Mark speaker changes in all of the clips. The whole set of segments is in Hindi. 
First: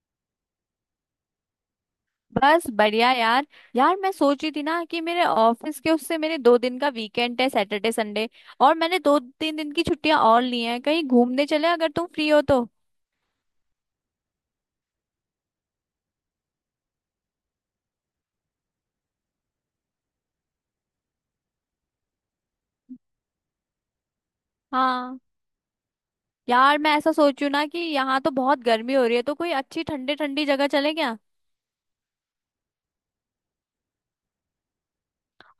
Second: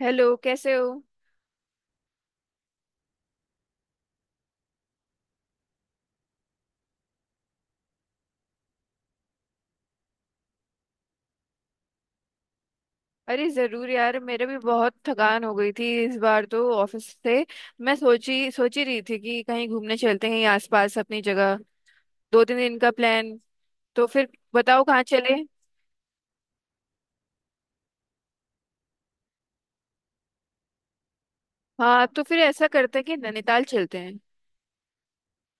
Speaker 1: हेलो, कैसे हो?
Speaker 2: बस बढ़िया यार। मैं सोच रही थी ना कि मेरे ऑफिस के उससे मेरे दो दिन का वीकेंड है, सैटरडे संडे। और मैंने दो तीन दिन की छुट्टियां और ली हैं, कहीं घूमने चले अगर तुम फ्री हो तो।
Speaker 1: अरे जरूर यार, मेरे भी बहुत थकान हो गई थी इस बार तो ऑफिस से। मैं सोच ही रही थी कि कहीं घूमने चलते हैं, कहीं आसपास अपनी जगह, 2-3 दिन का प्लान। तो फिर बताओ कहाँ
Speaker 2: हाँ,
Speaker 1: चले।
Speaker 2: यार मैं ऐसा सोच रही हूँ ना कि यहाँ तो बहुत गर्मी हो रही है, तो कोई अच्छी ठंडी ठंडी जगह चले क्या।
Speaker 1: हाँ तो फिर ऐसा करते हैं कि नैनीताल चलते हैं।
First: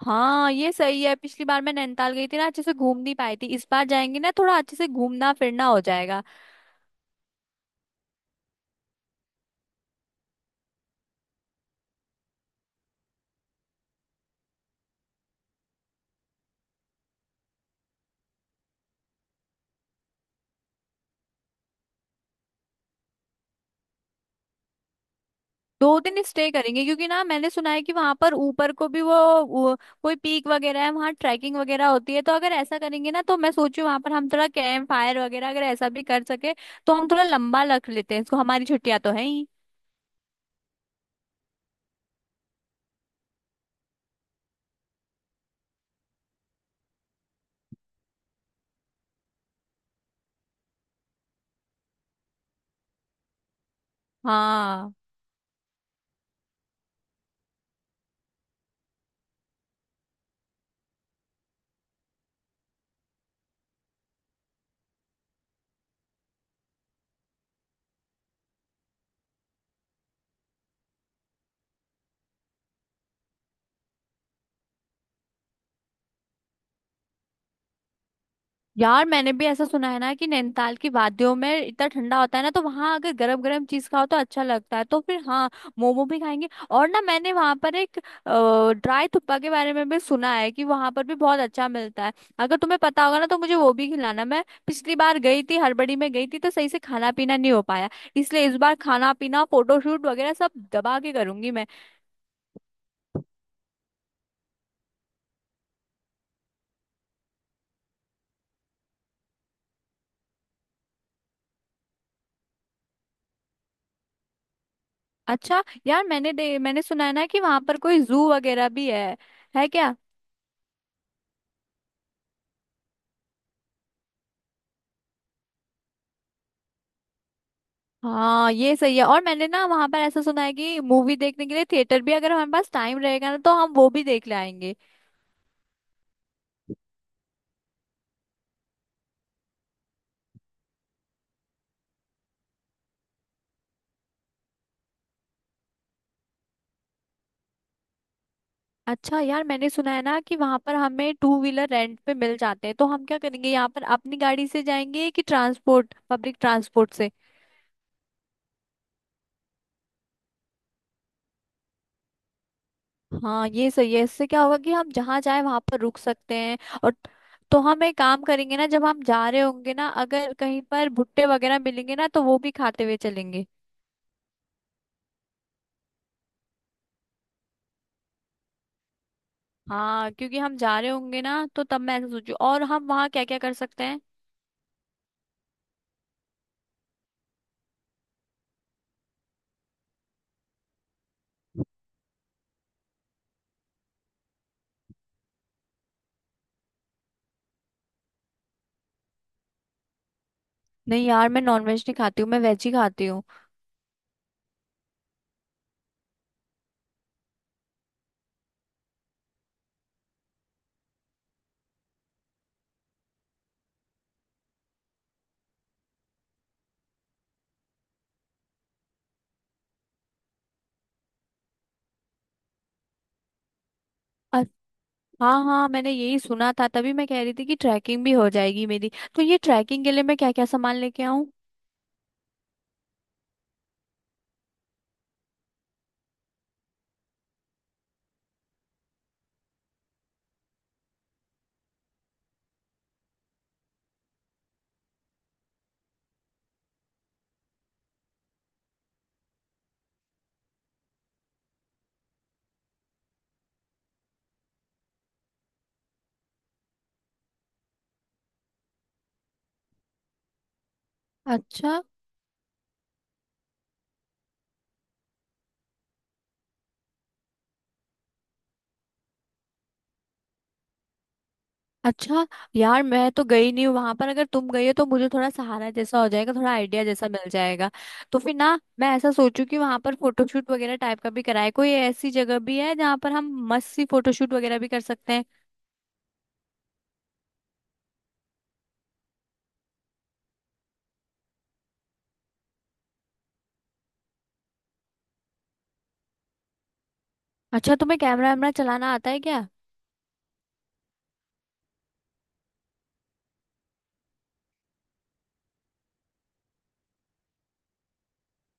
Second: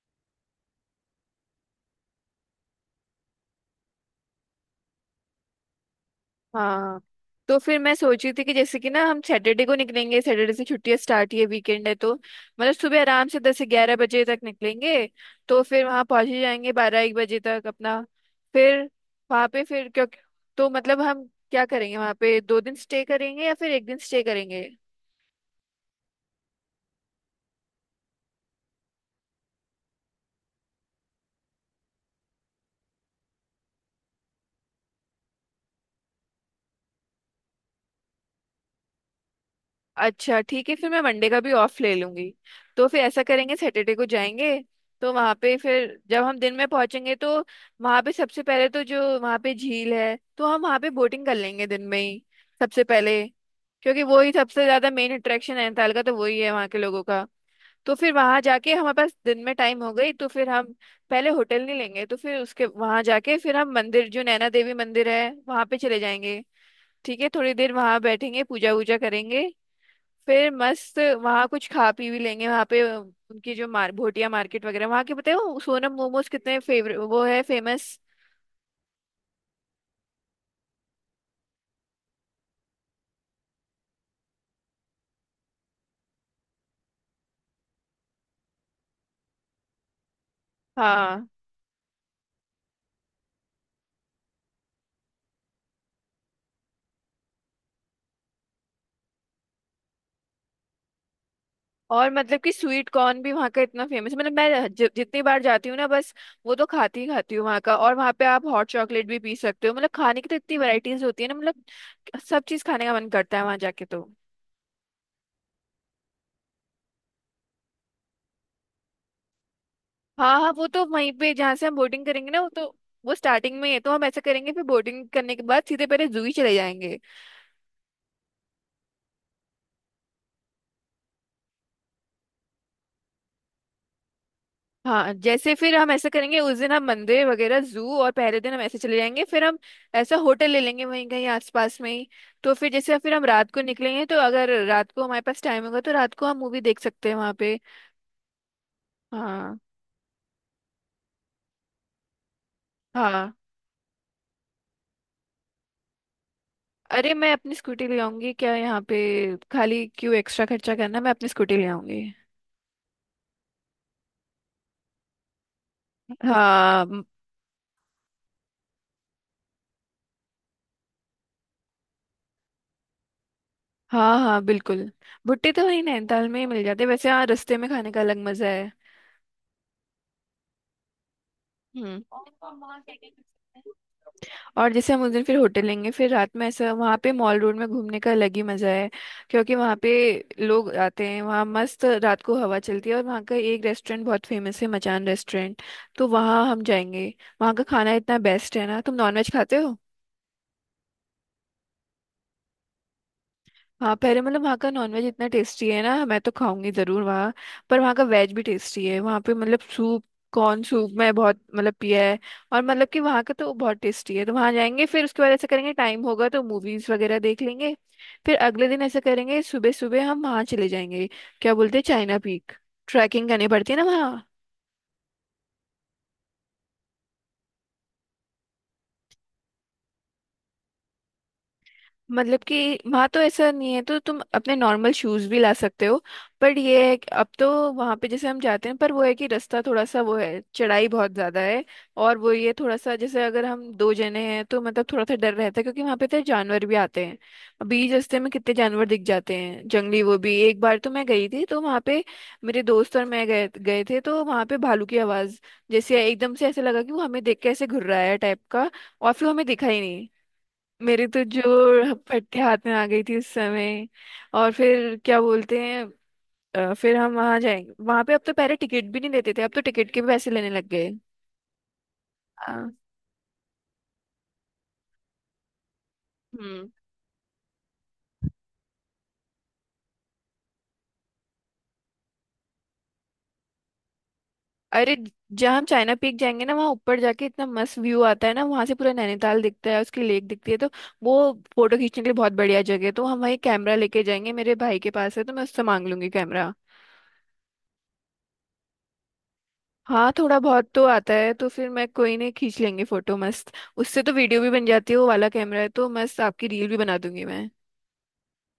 Speaker 2: हाँ ये सही है, पिछली बार मैं नैनीताल गई थी ना, अच्छे से घूम नहीं पाई थी। इस बार जाएंगे ना थोड़ा अच्छे से घूमना फिरना हो जाएगा।
Speaker 1: हाँ तो फिर मैं सोच रही थी कि जैसे कि ना हम सैटरडे को निकलेंगे, सैटरडे से छुट्टियां स्टार्ट ही है, वीकेंड है, तो मतलब सुबह आराम से 10 से 11 बजे तक निकलेंगे। तो फिर वहाँ पहुँच ही जाएंगे 12, 1 बजे तक अपना। फिर वहाँ पे फिर क्यों, तो मतलब हम क्या करेंगे वहाँ पे, 2 दिन स्टे करेंगे या फिर 1 दिन स्टे करेंगे।
Speaker 2: दो दिन स्टे करेंगे, क्योंकि ना मैंने सुना है कि वहां पर ऊपर को भी वो कोई पीक वगैरह है, वहां ट्रैकिंग वगैरह होती है। तो अगर ऐसा करेंगे ना तो मैं सोचू वहां पर हम थोड़ा कैंप फायर वगैरह अगर ऐसा भी कर सके, तो हम थोड़ा लंबा रख लेते हैं इसको, हमारी छुट्टियां तो है ही।
Speaker 1: अच्छा ठीक है, फिर मैं मंडे का भी ऑफ ले लूंगी। तो फिर ऐसा करेंगे सैटरडे को जाएंगे। तो वहां पे फिर जब हम दिन में पहुंचेंगे तो वहां पे सबसे पहले तो जो वहां पे झील है तो हम वहां पे बोटिंग कर लेंगे दिन में ही, सबसे पहले। क्योंकि वो ही सबसे ज्यादा
Speaker 2: हाँ
Speaker 1: मेन अट्रैक्शन है नैनीताल का, तो वही है वहाँ के लोगों का। तो फिर वहां जाके हमारे पास दिन में टाइम हो गई तो फिर हम पहले होटल नहीं लेंगे, तो फिर उसके वहां जाके फिर हम मंदिर जो नैना देवी मंदिर है वहां पे चले जाएंगे। ठीक है, थोड़ी देर वहां बैठेंगे पूजा वूजा करेंगे। फिर मस्त वहाँ कुछ खा पी भी लेंगे, वहाँ पे उनकी जो मार भोटिया मार्केट वगैरह वहाँ के बताए, वो सोनम मोमोज कितने फेवरेट, वो है फेमस।
Speaker 2: यार, मैंने भी ऐसा सुना है ना कि नैनीताल की वादियों में इतना ठंडा होता है ना, तो वहां अगर गरम गरम चीज खाओ तो अच्छा लगता है। तो फिर हाँ, मोमो भी खाएंगे। और ना मैंने वहां पर एक ड्राई थुप्पा के बारे में भी सुना है कि वहां पर भी
Speaker 1: हाँ।
Speaker 2: बहुत अच्छा मिलता है। अगर तुम्हें पता होगा ना तो मुझे वो भी खिलाना। मैं पिछली बार गई थी, हड़बड़ी में गई थी तो सही से खाना पीना नहीं हो पाया। इसलिए इस बार खाना पीना फोटोशूट वगैरह सब दबा के करूंगी मैं।
Speaker 1: और मतलब कि स्वीट कॉर्न भी वहाँ का इतना फेमस, मतलब मैं जितनी बार जाती हूँ ना, बस वो तो खाती ही खाती हूँ वहाँ का। और वहाँ पे आप हॉट चॉकलेट भी पी सकते हो, मतलब खाने की तो इतनी वैरायटीज होती है ना, मतलब सब चीज़ खाने का मन करता है वहाँ जाके, तो।
Speaker 2: अच्छा यार, मैंने सुना है ना कि वहां पर कोई जू वगैरह भी है क्या।
Speaker 1: हाँ हाँ, वो तो वहीं पे जहाँ से हम बोटिंग करेंगे ना, वो तो वो स्टार्टिंग में है, तो हम ऐसा करेंगे फिर बोटिंग करने के बाद सीधे पहले जू ही चले जाएंगे।
Speaker 2: हाँ ये सही है। और मैंने ना वहां पर ऐसा सुना है कि मूवी देखने के लिए थिएटर भी, अगर हमारे पास टाइम रहेगा ना तो हम वो भी देख ले आएंगे।
Speaker 1: हाँ, जैसे फिर हम ऐसा करेंगे उस दिन हम मंदिर वगैरह जू, और पहले दिन हम ऐसे चले जाएंगे फिर हम ऐसा होटल ले लेंगे वहीं कहीं आसपास में ही। तो फिर जैसे फिर हम रात को निकलेंगे तो अगर रात को हमारे पास टाइम होगा तो रात को हम मूवी देख सकते हैं वहाँ पे।
Speaker 2: अच्छा यार,
Speaker 1: हाँ
Speaker 2: मैंने सुना है ना कि वहां पर हमें टू व्हीलर रेंट पे मिल जाते हैं, तो हम क्या
Speaker 1: हाँ।
Speaker 2: करेंगे, यहाँ पर अपनी गाड़ी से जाएंगे कि ट्रांसपोर्ट, पब्लिक ट्रांसपोर्ट से।
Speaker 1: अरे मैं अपनी स्कूटी ले आऊंगी क्या यहाँ पे, खाली क्यों एक्स्ट्रा खर्चा करना, मैं अपनी स्कूटी ले आऊंगी।
Speaker 2: हाँ ये सही है, इससे क्या होगा कि हम जहाँ जाए वहां पर रुक सकते हैं।
Speaker 1: हाँ।
Speaker 2: और तो हम एक काम करेंगे ना, जब हम जा रहे होंगे ना अगर कहीं पर भुट्टे वगैरह मिलेंगे ना तो वो भी खाते हुए चलेंगे।
Speaker 1: हाँ हाँ बिल्कुल, भुट्टे तो वहीं नैनीताल में ही मिल जाते हैं। वैसे हाँ, रास्ते में खाने का अलग मजा है।
Speaker 2: हाँ, क्योंकि हम जा रहे होंगे ना तो तब मैं
Speaker 1: हम्म।
Speaker 2: ऐसा सोचू और हम वहाँ क्या क्या कर सकते हैं।
Speaker 1: और जैसे हम उस दिन फिर होटल लेंगे, फिर रात में ऐसा वहाँ पे मॉल रोड में घूमने का अलग ही मज़ा है। क्योंकि वहाँ पे लोग आते हैं, वहाँ मस्त रात को हवा चलती है, और वहाँ का एक रेस्टोरेंट बहुत फेमस है, मचान रेस्टोरेंट, तो वहाँ हम जाएंगे। वहाँ का खाना इतना बेस्ट है ना, तुम नॉनवेज खाते हो?
Speaker 2: नहीं यार, मैं नॉनवेज नहीं खाती हूँ, मैं वेज ही खाती हूँ।
Speaker 1: हाँ, पहले मतलब वहाँ का नॉनवेज इतना टेस्टी है ना, मैं तो खाऊंगी जरूर वहाँ। पर वहाँ का वेज भी टेस्टी है वहाँ पे, मतलब सूप, कॉर्न सूप मैं बहुत मतलब पिया है। और मतलब कि वहाँ का तो बहुत टेस्टी है, तो वहाँ जाएंगे, फिर उसके बाद ऐसा करेंगे टाइम होगा तो मूवीज वगैरह देख लेंगे। फिर अगले दिन ऐसा करेंगे सुबह सुबह हम वहाँ चले जाएंगे, क्या बोलते हैं, चाइना पीक। ट्रैकिंग करनी पड़ती है ना वहाँ।
Speaker 2: अ- हाँ हाँ, मैंने यही सुना था, तभी मैं कह रही थी कि ट्रैकिंग भी हो जाएगी मेरी। तो ये ट्रैकिंग के लिए मैं क्या क्या सामान लेके आऊँ।
Speaker 1: मतलब कि वहाँ तो ऐसा नहीं है, तो तुम अपने नॉर्मल शूज भी ला सकते हो। पर ये है कि अब तो वहाँ पे जैसे हम जाते हैं, पर वो है कि रास्ता थोड़ा सा वो है, चढ़ाई बहुत ज़्यादा है। और वो ये थोड़ा सा जैसे अगर हम 2 जने हैं तो मतलब थोड़ा सा डर रहता है, क्योंकि वहाँ पे तो जानवर भी आते हैं बीच रास्ते में, कितने जानवर दिख जाते हैं जंगली, वो भी एक बार तो मैं गई थी तो वहाँ पे मेरे दोस्त और मैं गए गए थे, तो वहाँ पे भालू की आवाज़, जैसे एकदम से ऐसे लगा कि वो हमें देख के ऐसे घुर्राया टाइप का, और फिर हमें दिखा ही नहीं। मेरे तो
Speaker 2: अच्छा।
Speaker 1: जो पट्टे हाथ में आ गई थी उस समय। और फिर क्या बोलते हैं, फिर हम वहां जाएंगे वहां पे, अब तो पहले टिकट भी नहीं देते थे, अब तो टिकट के भी पैसे लेने लग गए।
Speaker 2: अच्छा
Speaker 1: हाँ।
Speaker 2: यार, मैं तो गई नहीं हूँ वहां पर, अगर तुम गई हो तो मुझे थोड़ा सहारा जैसा हो जाएगा, थोड़ा
Speaker 1: हम्म।
Speaker 2: आइडिया जैसा मिल जाएगा। तो फिर ना मैं ऐसा सोचू कि वहां पर फोटोशूट वगैरह टाइप का भी कराए, कोई ऐसी जगह भी है जहाँ पर हम मस्त सी फोटोशूट वगैरह भी कर
Speaker 1: अरे
Speaker 2: सकते हैं।
Speaker 1: जहाँ हम चाइना पीक जाएंगे ना, वहाँ ऊपर जाके इतना मस्त व्यू आता है ना, वहां से पूरा नैनीताल दिखता है, उसकी लेक दिखती है, तो वो फोटो खींचने के लिए बहुत बढ़िया जगह है, तो हम वही कैमरा लेके जाएंगे, मेरे भाई के पास है तो मैं उससे मांग लूंगी कैमरा।
Speaker 2: अच्छा तुम्हें कैमरा वैमरा चलाना आता है क्या।
Speaker 1: हाँ थोड़ा बहुत तो आता है, तो फिर मैं, कोई नहीं, खींच लेंगे फोटो मस्त। उससे तो वीडियो भी बन जाती है, वो वाला कैमरा है, तो मस्त आपकी रील भी बना दूंगी मैं।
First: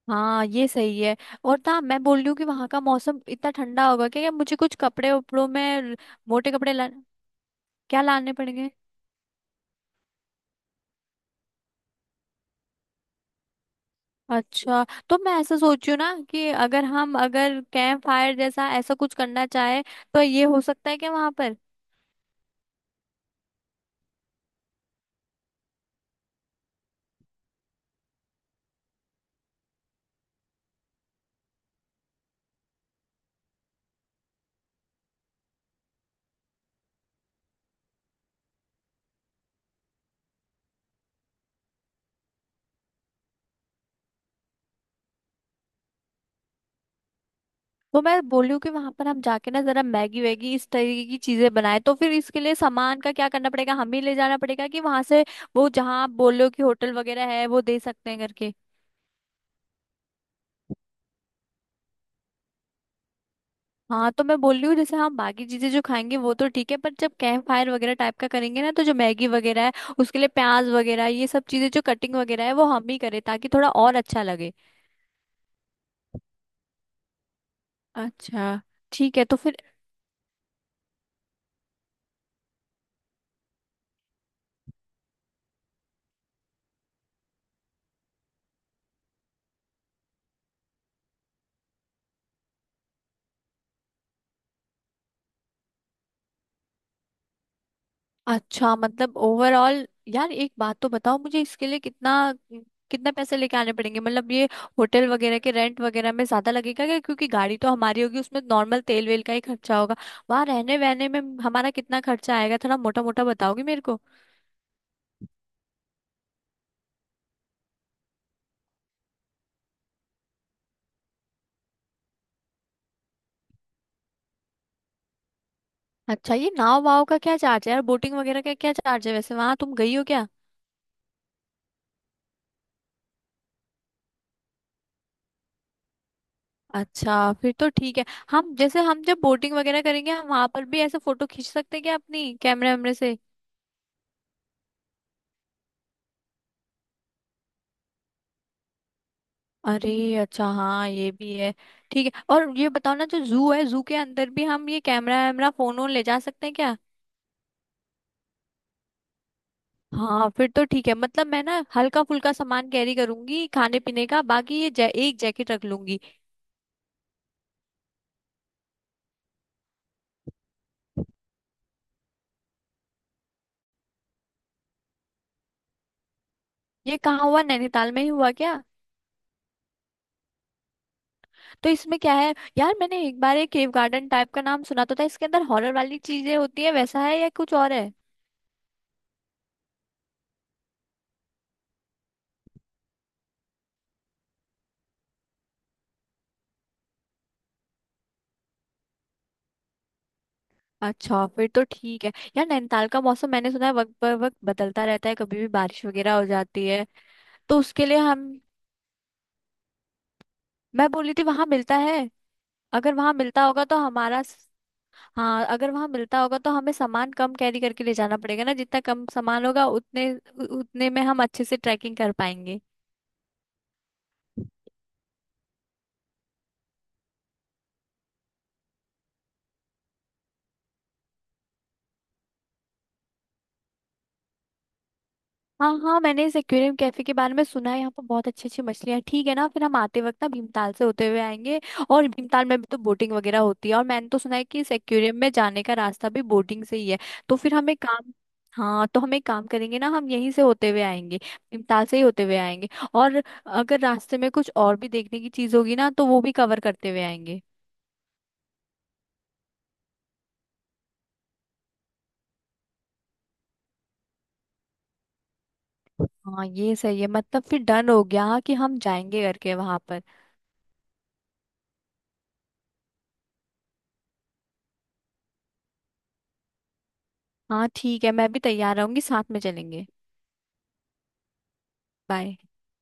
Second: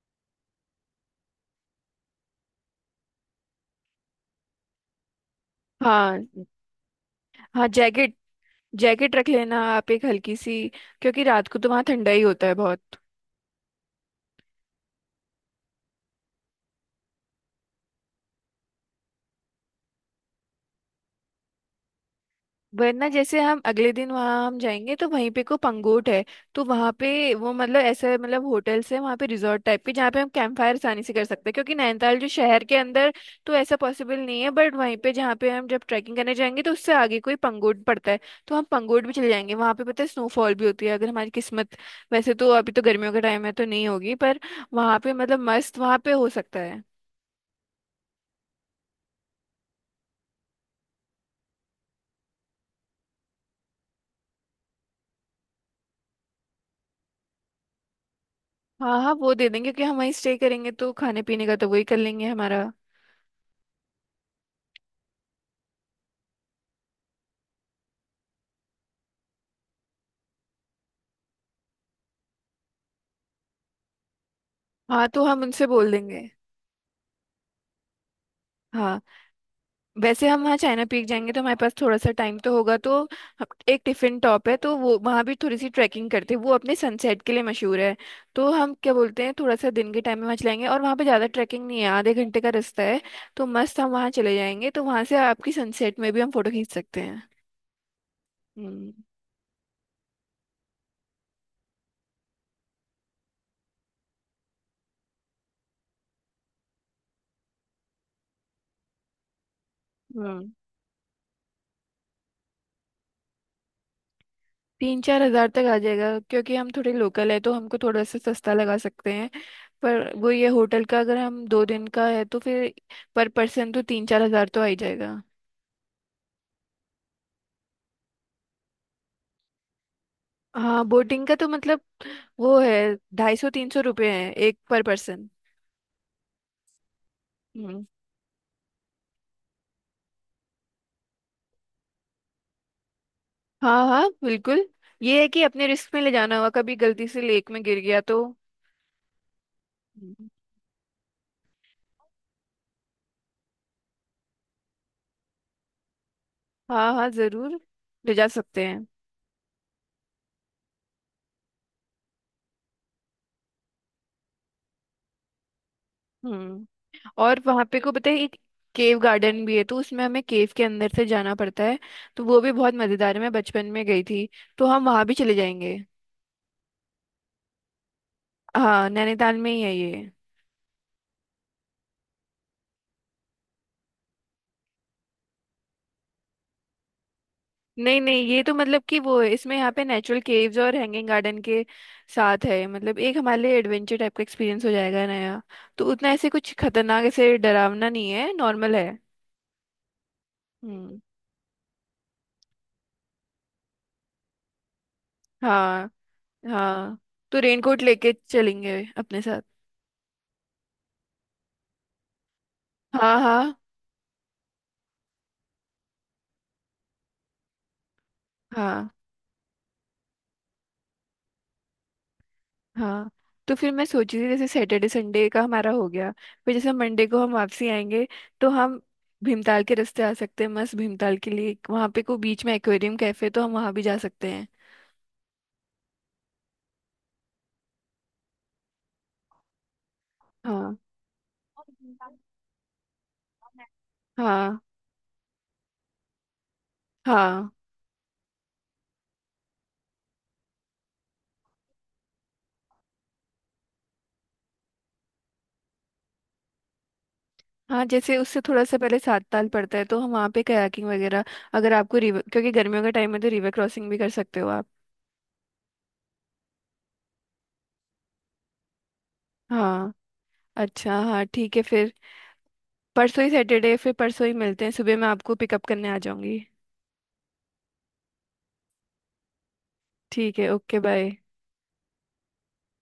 Speaker 2: हाँ ये सही है। और ना मैं बोल रही हूँ कि वहां का मौसम इतना ठंडा होगा क्या, क्या मुझे कुछ कपड़े उपड़ों में
Speaker 1: हाँ।
Speaker 2: मोटे कपड़े ला,
Speaker 1: हाँ
Speaker 2: क्या
Speaker 1: जैकेट।
Speaker 2: लाने पड़ेंगे।
Speaker 1: जैकेट रख लेना आप एक हल्की सी, क्योंकि रात को तो वहाँ ठंडा ही होता है बहुत।
Speaker 2: अच्छा। तो मैं ऐसा सोच रही हूँ ना कि अगर हम अगर कैंप फायर जैसा ऐसा कुछ करना चाहे, तो ये हो सकता है क्या वहां पर।
Speaker 1: वरना जैसे हम अगले दिन वहां हम जाएंगे तो वहीं पे को पंगोट है, तो वहां पे वो मतलब ऐसा मतलब होटल्स है वहां पे रिजॉर्ट टाइप के, जहाँ पे हम कैंप फायर आसानी से कर सकते हैं, क्योंकि नैनीताल जो शहर के अंदर तो ऐसा पॉसिबल नहीं है, बट वहीं पे जहाँ पे हम जब ट्रैकिंग करने जाएंगे तो उससे आगे कोई पंगोट पड़ता है, तो हम पंगोट भी चले जाएंगे वहां पे। पता है स्नोफॉल भी होती है अगर हमारी किस्मत, वैसे तो अभी तो गर्मियों का टाइम है तो नहीं होगी, पर वहां पे मतलब मस्त, वहां पे हो सकता है।
Speaker 2: तो मैं बोल रही हूँ कि वहां पर हम जाके ना जरा मैगी वैगी इस तरीके की चीजें बनाए, तो फिर इसके लिए सामान का क्या करना पड़ेगा, हमें ले जाना पड़ेगा कि वहां से वो, जहाँ आप बोल रहे हो कि होटल वगैरह है वो दे सकते हैं करके।
Speaker 1: हाँ हाँ, वो दे देंगे क्योंकि हम वहीं स्टे करेंगे, तो खाने पीने का तो वही कर लेंगे हमारा।
Speaker 2: हाँ तो मैं बोल रही हूँ, जैसे हम बाकी चीजें जो खाएंगे वो तो ठीक है, पर जब कैंप फायर वगैरह टाइप का करेंगे ना तो जो मैगी वगैरह है उसके लिए प्याज वगैरह ये सब चीजें जो कटिंग वगैरह है वो हम ही करें ताकि थोड़ा और अच्छा लगे।
Speaker 1: हाँ तो हम उनसे बोल देंगे।
Speaker 2: अच्छा।
Speaker 1: हाँ।
Speaker 2: ठीक है तो फिर।
Speaker 1: वैसे हम वहाँ चाइना पीक जाएंगे तो हमारे पास थोड़ा सा टाइम तो होगा, तो एक टिफिन टॉप है, तो वो वहाँ भी थोड़ी सी ट्रैकिंग करते हैं, वो अपने सनसेट के लिए मशहूर है, तो हम क्या बोलते हैं थोड़ा सा दिन के टाइम में वहाँ चलाएंगे, और वहाँ पे ज़्यादा ट्रैकिंग नहीं है, आधे घंटे का रास्ता है, तो मस्त हम वहाँ चले जाएंगे, तो वहाँ से आपकी सनसेट में भी हम फोटो खींच सकते हैं।
Speaker 2: अच्छा मतलब ओवरऑल, यार एक बात तो बताओ मुझे, इसके लिए कितना, कितना पैसे लेके आने पड़ेंगे। मतलब ये होटल वगैरह के रेंट वगैरह में ज्यादा लगेगा क्या, क्योंकि गाड़ी तो हमारी होगी उसमें नॉर्मल तेल वेल का ही खर्चा होगा। वहां
Speaker 1: हम्म।
Speaker 2: रहने वहने में हमारा कितना खर्चा आएगा, थोड़ा मोटा मोटा बताओगी मेरे को।
Speaker 1: तीन चार हजार तक आ जाएगा, क्योंकि हम थोड़े लोकल है तो हमको थोड़ा सा सस्ता लगा सकते हैं, पर वो ये होटल का अगर हम 2 दिन का है तो फिर पर पर्सन तो 3-4 हज़ार तो आ ही जाएगा।
Speaker 2: अच्छा ये नाव वाव का क्या चार्ज है यार, बोटिंग वगैरह का क्या चार्ज है, वैसे वहां तुम गई हो क्या।
Speaker 1: हाँ, बोटिंग का तो मतलब, वो है 250-300 रुपये है एक पर पर्सन।
Speaker 2: अच्छा फिर तो
Speaker 1: हम्म।
Speaker 2: ठीक है। हम जैसे हम जब बोटिंग वगैरह करेंगे हम वहां पर भी ऐसे फोटो खींच सकते हैं क्या अपनी कैमरे वैमरे से।
Speaker 1: हाँ हाँ बिल्कुल, ये है कि अपने रिस्क में ले जाना होगा, कभी गलती से लेक में गिर गया तो।
Speaker 2: अरे
Speaker 1: हम्म।
Speaker 2: अच्छा हाँ ये भी है। ठीक है, और ये बताओ ना जो जू है, जू के अंदर भी हम ये कैमरा वैमरा फोन वोन ले जा सकते हैं क्या।
Speaker 1: हाँ हाँ जरूर, ले जा सकते हैं।
Speaker 2: हाँ फिर तो ठीक है, मतलब मैं ना हल्का फुल्का सामान कैरी करूंगी खाने पीने का, बाकी ये एक जैकेट रख लूंगी।
Speaker 1: हम्म। और वहां पे को पता है एक केव गार्डन भी है, तो उसमें हमें केव के अंदर से जाना पड़ता है, तो वो भी बहुत मजेदार है, मैं बचपन में गई थी, तो हम वहां भी चले जाएंगे।
Speaker 2: ये कहाँ हुआ, नैनीताल में ही हुआ क्या।
Speaker 1: हाँ नैनीताल में ही है ये।
Speaker 2: तो इसमें क्या है यार, मैंने एक बार एक केव गार्डन टाइप का नाम सुना तो था, इसके अंदर हॉरर वाली चीजें होती है वैसा है या कुछ और है।
Speaker 1: नहीं नहीं, ये तो मतलब कि वो है इसमें, यहाँ पे नेचुरल केव्स और हैंगिंग गार्डन के साथ है, मतलब एक हमारे लिए एडवेंचर टाइप का एक्सपीरियंस हो जाएगा नया, तो उतना ऐसे कुछ खतरनाक ऐसे डरावना नहीं है, नॉर्मल है। हम्म।
Speaker 2: अच्छा फिर तो ठीक है। यार नैनीताल का मौसम मैंने सुना है वक्त पर वक्त बदलता रहता है, कभी भी बारिश
Speaker 1: हाँ
Speaker 2: वगैरह हो जाती है।
Speaker 1: हाँ, तो
Speaker 2: तो
Speaker 1: रेनकोट
Speaker 2: उसके लिए
Speaker 1: लेके
Speaker 2: हम,
Speaker 1: चलेंगे अपने साथ।
Speaker 2: मैं बोली थी वहां मिलता है, अगर वहां
Speaker 1: हाँ
Speaker 2: मिलता
Speaker 1: हाँ।
Speaker 2: होगा तो हाँ अगर वहां मिलता होगा तो हमें सामान कम कैरी करके ले जाना पड़ेगा ना, जितना
Speaker 1: हाँ
Speaker 2: कम सामान होगा उतने में हम अच्छे से ट्रैकिंग कर पाएंगे।
Speaker 1: हाँ। तो फिर मैं सोच रही थी जैसे सैटरडे संडे का हमारा हो गया, फिर जैसे मंडे को हम वापसी आएंगे, तो हम भीमताल के रास्ते आ सकते हैं, मस्त, भीमताल के लिए वहाँ पे कोई बीच में एक्वेरियम कैफे, तो हम वहाँ भी जा सकते हैं।
Speaker 2: हाँ हाँ, मैंने इस एक्वेरियम कैफे के बारे में सुना है, यहाँ पर बहुत अच्छी अच्छी मछलियाँ हैं। ठीक है ना, फिर हम आते वक्त ना भीमताल
Speaker 1: हाँ।
Speaker 2: से होते हुए आएंगे। और भीमताल में भी तो बोटिंग वगैरह होती है, और मैंने तो सुना है
Speaker 1: हाँ।
Speaker 2: कि इस एक्वेरियम में जाने का रास्ता भी बोटिंग से ही है। तो
Speaker 1: हाँ।
Speaker 2: फिर हमें काम हाँ तो हम एक काम करेंगे ना, हम यहीं से होते हुए आएंगे, भीमताल से ही होते हुए आएंगे। और अगर रास्ते में कुछ और भी देखने की चीज होगी ना तो वो भी कवर करते हुए आएंगे।
Speaker 1: हाँ, जैसे उससे थोड़ा सा पहले सात ताल पड़ता है, तो हम वहाँ पे कयाकिंग वगैरह, अगर आपको रिवर, क्योंकि गर्मियों का टाइम है तो रिवर क्रॉसिंग भी कर सकते हो आप।
Speaker 2: हाँ ये सही है, मतलब फिर डन हो गया कि हम जाएंगे करके वहां
Speaker 1: हाँ।
Speaker 2: पर।
Speaker 1: अच्छा हाँ ठीक है फिर, परसों ही सैटरडे, फिर परसों ही मिलते हैं सुबह, मैं आपको पिकअप करने आ जाऊंगी।
Speaker 2: हाँ ठीक है, मैं भी तैयार रहूंगी, साथ में चलेंगे।
Speaker 1: ठीक है, ओके बाय।
Speaker 2: बाय।